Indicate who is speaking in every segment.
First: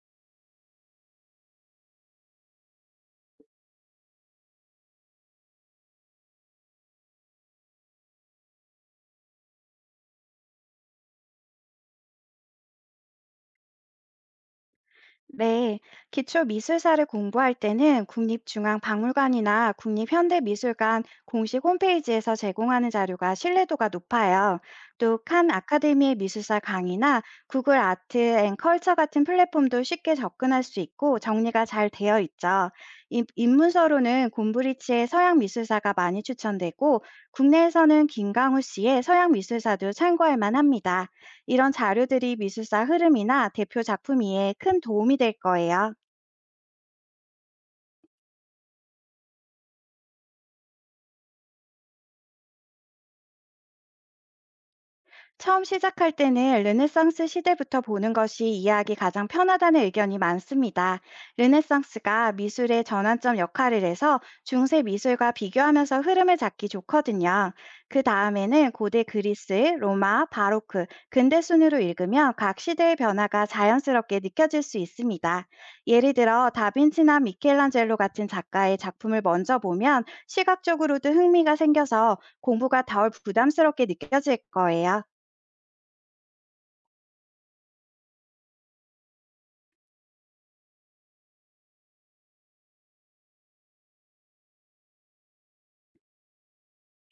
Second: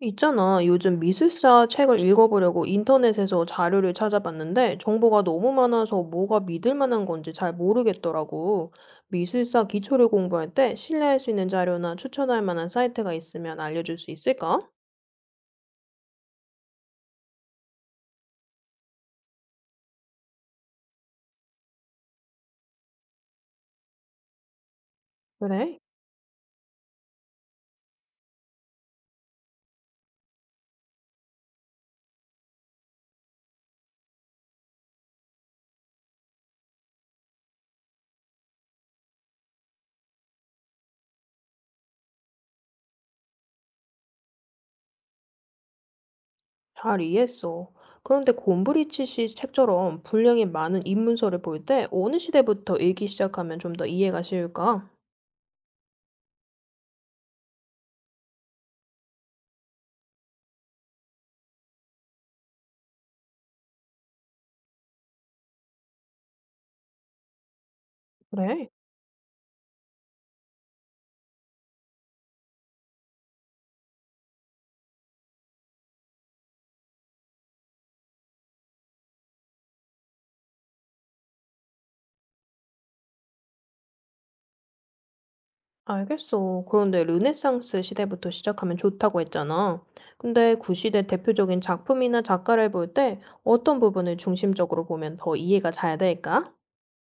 Speaker 1: 있잖아. 요즘 미술사 책을 읽어보려고 인터넷에서 자료를 찾아봤는데 정보가 너무 많아서 뭐가 믿을 만한 건지 잘 모르겠더라고. 미술사 기초를 공부할 때 신뢰할 수 있는 자료나 추천할 만한 사이트가 있으면 알려줄 수 있을까?
Speaker 2: 네, 기초 미술사를 공부할 때는 국립중앙박물관이나 국립현대미술관 공식 홈페이지에서 제공하는 자료가 신뢰도가 높아요. 또 칸
Speaker 1: 그래?
Speaker 2: 아카데미의 미술사 강의나 구글 아트 앤 컬처 같은 플랫폼도 쉽게 접근할 수 있고 정리가 잘 되어 있죠. 입문서로는 곰브리치의 서양 미술사가 많이 추천되고 국내에서는 김강우 씨의 서양 미술사도 참고할 만합니다. 이런 자료들이 미술사 흐름이나 대표 작품 이해에 큰 도움이 될 거예요.
Speaker 1: 잘 이해했어. 그런데 곰브리치 씨 책처럼 분량이 많은 입문서를 볼 때 어느 시대부터 읽기 시작하면 좀 더 이해가 쉬울까?
Speaker 2: 처음 시작할 때는 르네상스 시대부터 보는 것이 이해하기 가장 편하다는 의견이 많습니다. 르네상스가 미술의 전환점 역할을 해서 중세 미술과 비교하면서 흐름을 잡기 좋거든요. 그
Speaker 1: 그래?
Speaker 2: 다음에는 고대 그리스, 로마, 바로크, 근대 순으로 읽으면 각 시대의 변화가 자연스럽게 느껴질 수 있습니다. 예를 들어 다빈치나 미켈란젤로 같은 작가의 작품을 먼저 보면 시각적으로도 흥미가 생겨서 공부가 덜 부담스럽게 느껴질 거예요.
Speaker 1: 알겠어. 그런데 르네상스 시대부터 시작하면 좋다고 했잖아. 근데 구시대 대표적인 작품이나 작가를 볼 때 어떤 부분을 중심적으로 보면 더 이해가 잘 될까?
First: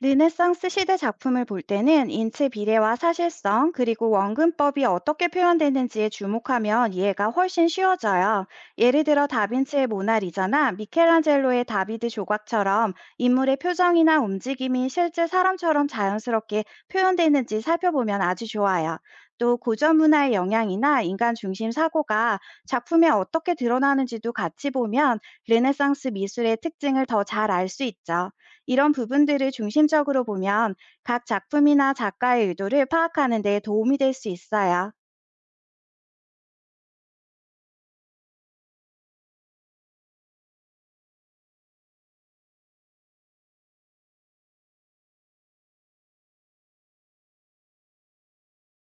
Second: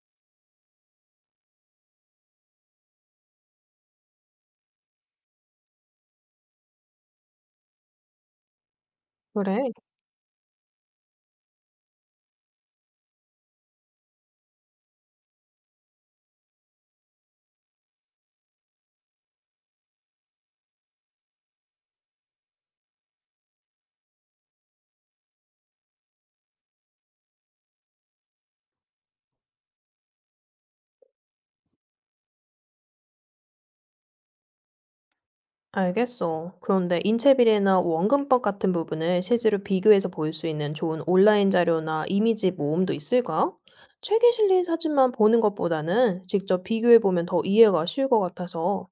Speaker 2: 르네상스 시대 작품을 볼 때는 인체 비례와 사실성, 그리고 원근법이 어떻게 표현되는지에 주목하면 이해가 훨씬 쉬워져요. 예를 들어
Speaker 1: 그래.
Speaker 2: 다빈치의 모나리자나 미켈란젤로의 다비드 조각처럼 인물의 표정이나 움직임이 실제 사람처럼 자연스럽게 표현되는지 살펴보면 아주 좋아요. 또 고전 문화의 영향이나 인간 중심 사고가 작품에 어떻게 드러나는지도 같이 보면 르네상스 미술의 특징을 더 잘 알 수 있죠. 이런 부분들을 중심적으로 보면 각 작품이나 작가의 의도를 파악하는 데 도움이 될 수 있어요.
Speaker 1: 알겠어. 그런데 인체비례나 원근법 같은 부분을 실제로 비교해서 볼 수 있는 좋은 온라인 자료나 이미지 모음도 있을까? 책에 실린 사진만 보는 것보다는 직접 비교해 보면 더 이해가 쉬울 것 같아서.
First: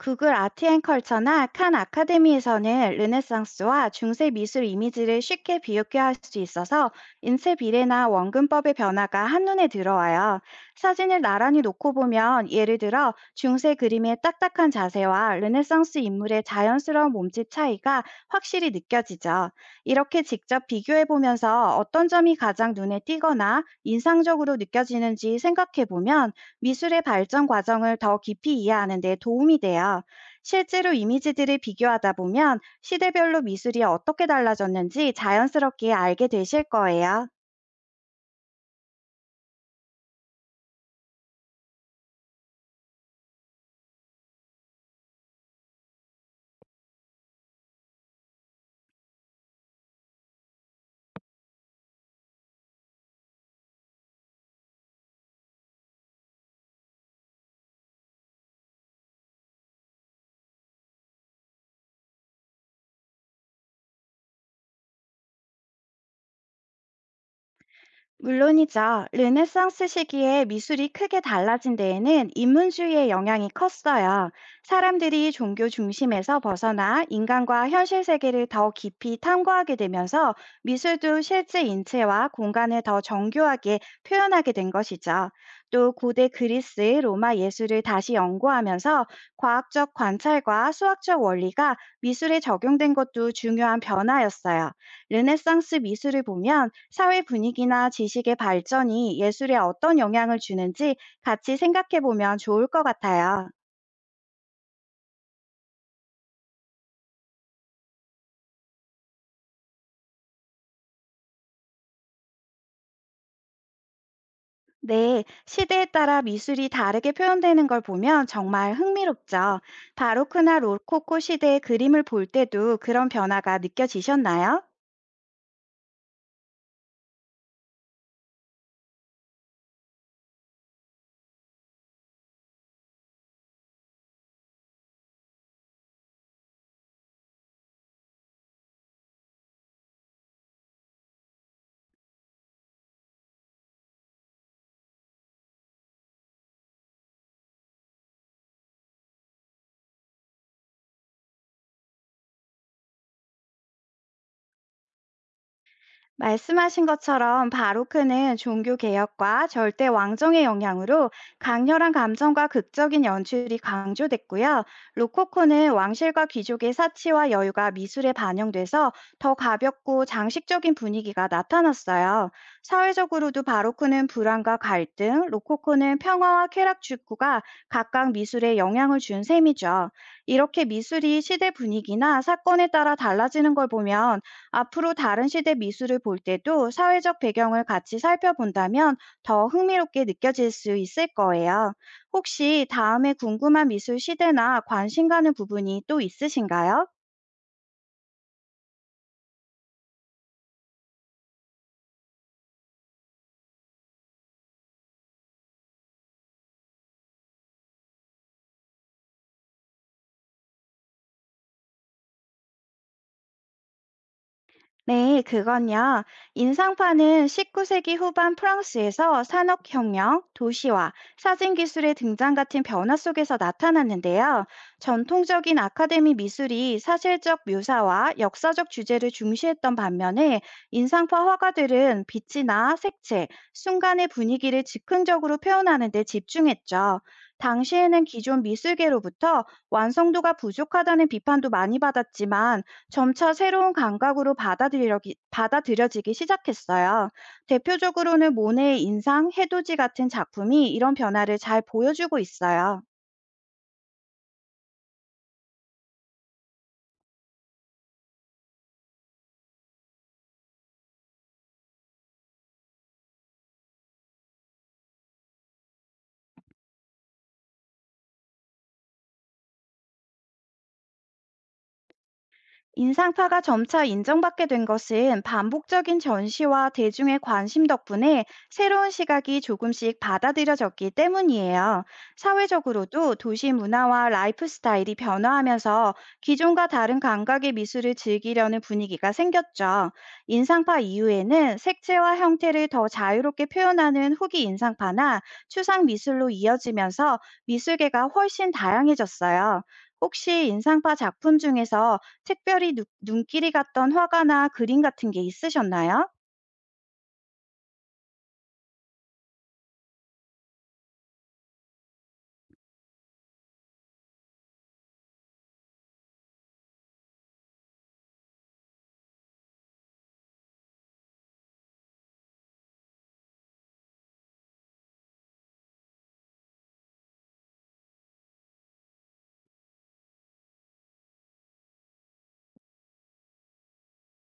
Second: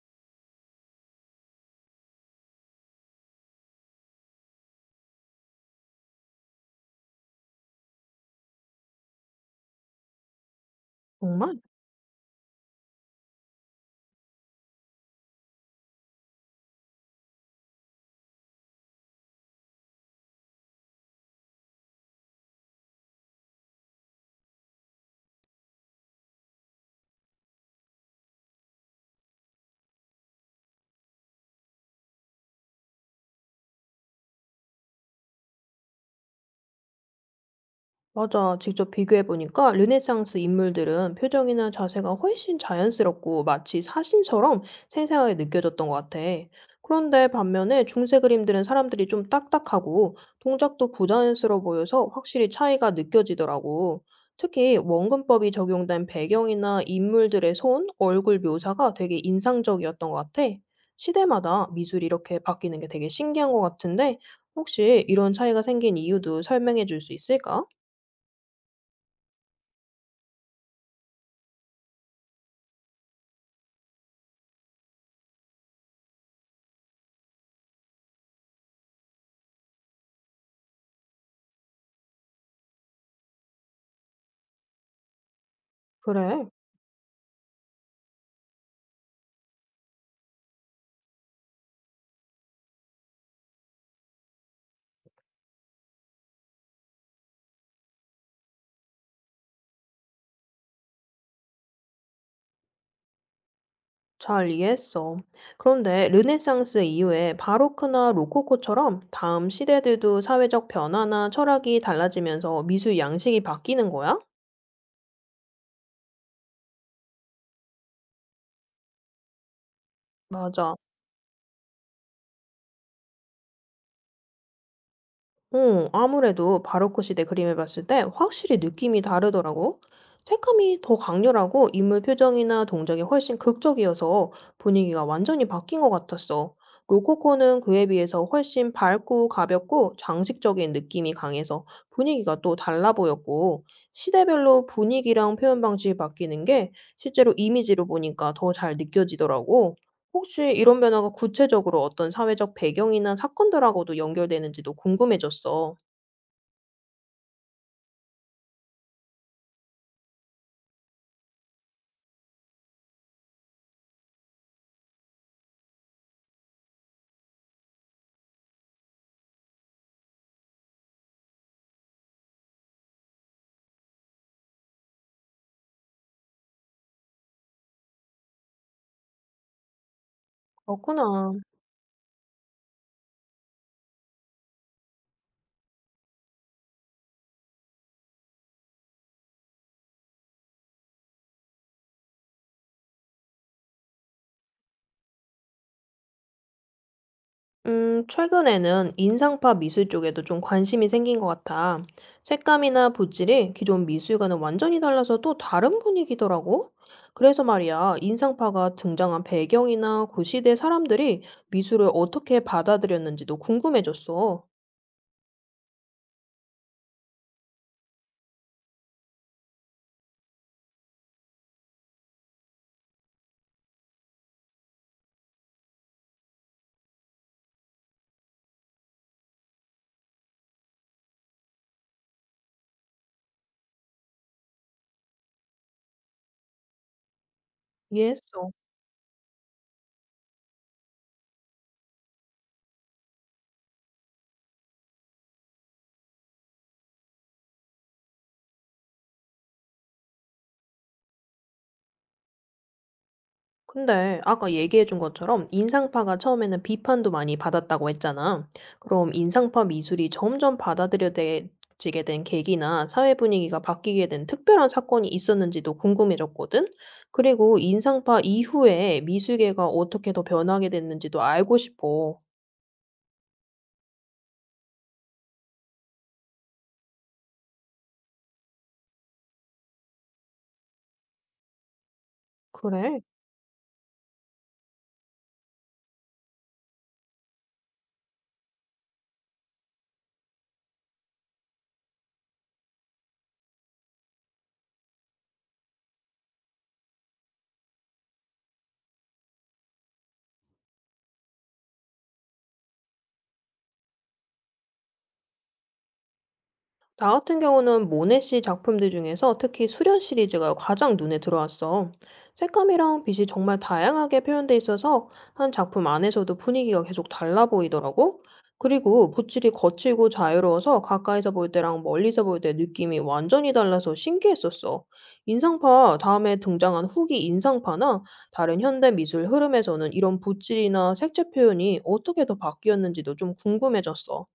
Speaker 2: 구글 아트앤컬처나 칸 아카데미에서는 르네상스와 중세 미술 이미지를 쉽게 비교할 수 있어서 인쇄 비례나 원근법의 변화가 한눈에 들어와요. 사진을
Speaker 1: 정말?
Speaker 2: 나란히 놓고 보면 예를 들어 중세 그림의 딱딱한 자세와 르네상스 인물의 자연스러운 몸짓 차이가 확실히 느껴지죠. 이렇게 직접 비교해 보면서 어떤 점이 가장 눈에 띄거나 인상적으로 느껴지는지 생각해 보면 미술의 발전 과정을 더 깊이 이해하는 데 도움이 돼요. 실제로 이미지들을 비교하다 보면 시대별로 미술이 어떻게 달라졌는지 자연스럽게 알게 되실 거예요.
Speaker 1: 맞아. 직접 비교해 보니까 르네상스 인물들은 표정이나 자세가 훨씬 자연스럽고 마치 사신처럼 생생하게 느껴졌던 것 같아. 그런데 반면에 중세 그림들은 사람들이 좀 딱딱하고 동작도 부자연스러워 보여서 확실히 차이가 느껴지더라고. 특히 원근법이 적용된 배경이나 인물들의 손, 얼굴 묘사가 되게 인상적이었던 것 같아. 시대마다 미술이 이렇게 바뀌는 게 되게 신기한 것 같은데, 혹시 이런 차이가 생긴 이유도 설명해 줄 수 있을까?
Speaker 2: 물론이죠. 르네상스 시기에 미술이 크게 달라진 데에는 인문주의의 영향이 컸어요. 사람들이 종교 중심에서 벗어나 인간과 현실 세계를 더 깊이 탐구하게 되면서 미술도 실제 인체와 공간을 더 정교하게 표현하게 된 것이죠. 또 고대
Speaker 1: 그래,
Speaker 2: 그리스, 로마 예술을 다시 연구하면서 과학적 관찰과 수학적 원리가 미술에 적용된 것도 중요한 변화였어요. 르네상스 미술을 보면 사회 분위기나 지식의 발전이 예술에 어떤 영향을 주는지 같이 생각해 보면 좋을 것 같아요.
Speaker 1: 잘 이해했어. 그런데 르네상스 이후에 바로크나 로코코처럼 다음 시대들도 사회적 변화나 철학이 달라지면서 미술 양식이 바뀌는 거야?
Speaker 2: 네, 시대에 따라 미술이 다르게 표현되는 걸 보면 정말 흥미롭죠. 바로크나
Speaker 1: 맞아.
Speaker 2: 로코코 시대의 그림을 볼 때도 그런 변화가 느껴지셨나요?
Speaker 1: 아무래도 바로크 시대 그림을 봤을 때 확실히 느낌이 다르더라고. 색감이 더 강렬하고 인물 표정이나 동작이 훨씬 극적이어서 분위기가 완전히 바뀐 것 같았어. 로코코는 그에 비해서 훨씬 밝고 가볍고 장식적인 느낌이 강해서 분위기가 또 달라 보였고, 시대별로 분위기랑 표현 방식이 바뀌는 게 실제로 이미지로 보니까 더 잘 느껴지더라고. 혹시 이런 변화가 구체적으로 어떤 사회적 배경이나 사건들하고도 연결되는지도 궁금해졌어.
Speaker 2: 말씀하신 것처럼 바로크는 종교 개혁과 절대 왕정의 영향으로 강렬한 감정과 극적인 연출이 강조됐고요. 로코코는 왕실과 귀족의 사치와 여유가 미술에 반영돼서 더 가볍고 장식적인 분위기가 나타났어요. 사회적으로도 바로크는 불안과 갈등, 로코코는 평화와 쾌락 축구가 각각 미술에 영향을 준 셈이죠. 이렇게 미술이
Speaker 1: 그렇구나.
Speaker 2: 시대 분위기나 사건에 따라 달라지는 걸 보면 앞으로 다른 시대 미술을 볼 때도 사회적 배경을 같이 살펴본다면 더 흥미롭게 느껴질 수 있을 거예요. 혹시 다음에 궁금한 미술 시대나 관심 가는 부분이 또 있으신가요?
Speaker 1: 최근에는 인상파 미술 쪽에도 좀 관심이 생긴 것 같아. 색감이나 붓질이 기존 미술과는 완전히 달라서 또 다른 분위기더라고. 그래서 말이야, 인상파가 등장한 배경이나 그 시대 사람들이 미술을 어떻게 받아들였는지도 궁금해졌어.
Speaker 2: 네, 그건요. 인상파는 19세기 후반 프랑스에서 산업혁명, 도시화, 사진기술의 등장 같은 변화 속에서 나타났는데요. 전통적인 아카데미 미술이 사실적 묘사와 역사적 주제를 중시했던 반면에 인상파 화가들은 빛이나 색채, 순간의 분위기를 즉흥적으로 표현하는 데 집중했죠. 당시에는 기존
Speaker 1: 이해했어.
Speaker 2: 미술계로부터 완성도가 부족하다는 비판도 많이 받았지만 점차 새로운 감각으로 받아들여지기 시작했어요. 대표적으로는 모네의 인상, 해돋이 같은 작품이 이런 변화를 잘 보여주고 있어요.
Speaker 1: 근데 아까 얘기해 준 것처럼 인상파가 처음에는 비판도 많이 받았다고 했잖아. 그럼 인상파 미술이 점점 받아들여지게 된 계기나 사회 분위기가 바뀌게 된 특별한 사건이 있었는지도 궁금해졌거든? 그리고 인상파 이후에 미술계가 어떻게 더 변하게 됐는지도 알고 싶어.
Speaker 2: 인상파가 점차 인정받게 된 것은 반복적인 전시와 대중의 관심 덕분에 새로운 시각이 조금씩 받아들여졌기 때문이에요.
Speaker 1: 그래?
Speaker 2: 사회적으로도 도시 문화와 라이프 스타일이 변화하면서 기존과 다른 감각의 미술을 즐기려는 분위기가 생겼죠. 인상파 이후에는 색채와 형태를 더 자유롭게 표현하는 후기 인상파나 추상 미술로 이어지면서 미술계가 훨씬 다양해졌어요. 혹시 인상파 작품 중에서 특별히 눈 눈길이 갔던 화가나 그림 같은 게 있으셨나요?
Speaker 1: 나 같은 경우는 모네 씨 작품들 중에서 특히 수련 시리즈가 가장 눈에 들어왔어. 색감이랑 빛이 정말 다양하게 표현돼 있어서 한 작품 안에서도 분위기가 계속 달라 보이더라고. 그리고 붓질이 거칠고 자유로워서 가까이서 볼 때랑 멀리서 볼 때 느낌이 완전히 달라서 신기했었어. 인상파, 다음에 등장한 후기 인상파나 다른 현대 미술 흐름에서는 이런 붓질이나 색채 표현이 어떻게 더 바뀌었는지도 좀 궁금해졌어.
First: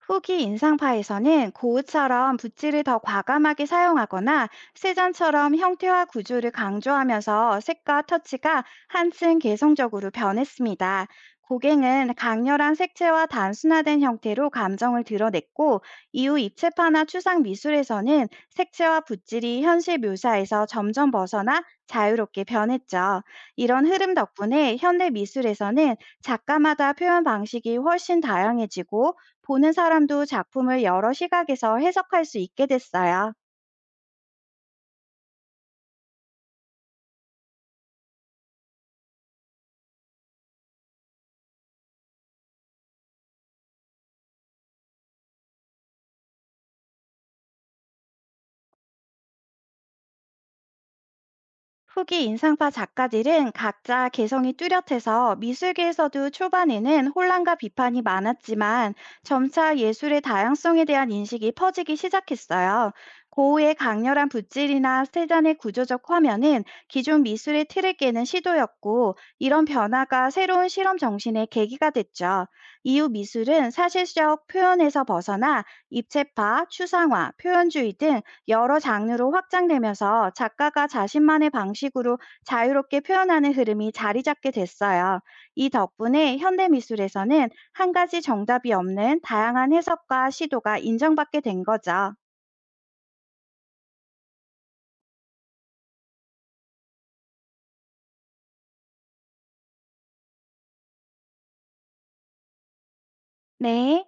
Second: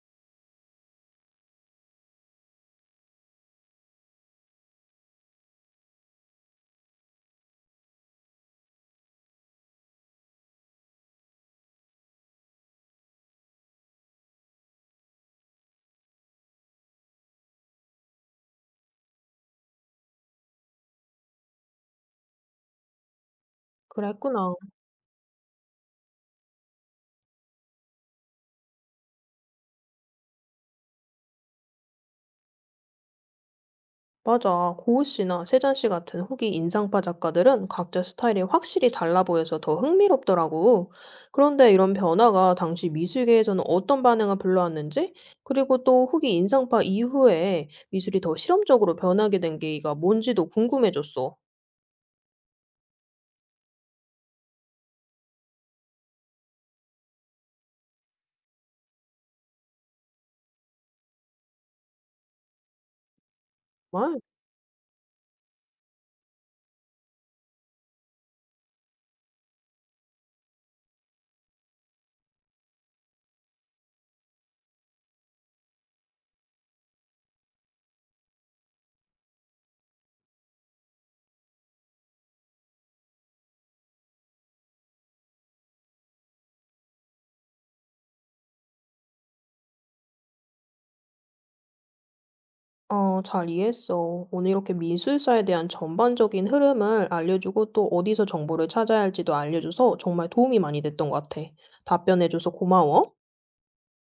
Speaker 2: 후기 인상파에서는 고흐처럼 붓질을 더 과감하게 사용하거나 세잔처럼 형태와 구조를 강조하면서 색과 터치가 한층 개성적으로 변했습니다. 고갱은 강렬한 색채와 단순화된 형태로 감정을 드러냈고, 이후 입체파나 추상 미술에서는 색채와 붓질이 현실 묘사에서 점점 벗어나 자유롭게 변했죠. 이런 흐름
Speaker 1: 그랬구나.
Speaker 2: 덕분에 현대 미술에서는 작가마다 표현 방식이 훨씬 다양해지고 보는 사람도 작품을 여러 시각에서 해석할 수 있게 됐어요.
Speaker 1: 맞아. 고우 씨나 세잔 씨 같은 후기 인상파 작가들은 각자 스타일이 확실히 달라 보여서 더 흥미롭더라고. 그런데 이런 변화가 당시 미술계에서는 어떤 반응을 불러왔는지, 그리고 또 후기 인상파 이후에 미술이 더 실험적으로 변하게 된 계기가 뭔지도 궁금해졌어.
Speaker 2: 후기 인상파 작가들은 각자 개성이 뚜렷해서 미술계에서도 초반에는 혼란과 비판이 많았지만 점차 예술의 다양성에 대한 인식이 퍼지기 시작했어요. 고흐의
Speaker 1: 정말?
Speaker 2: 강렬한 붓질이나 세잔의 구조적 화면은 기존 미술의 틀을 깨는 시도였고, 이런 변화가 새로운 실험 정신의 계기가 됐죠. 이후 미술은 사실적 표현에서 벗어나 입체파, 추상화, 표현주의 등 여러 장르로 확장되면서 작가가 자신만의 방식으로 자유롭게 표현하는 흐름이 자리 잡게 됐어요. 이 덕분에 현대 미술에서는 한 가지 정답이 없는 다양한 해석과 시도가 인정받게 된 거죠.
Speaker 1: 잘 이해했어. 오늘 이렇게 미술사에 대한 전반적인 흐름을 알려주고 또 어디서 정보를 찾아야 할지도 알려줘서 정말 도움이 많이 됐던 것 같아. 답변해줘서 고마워.
Speaker 2: 네.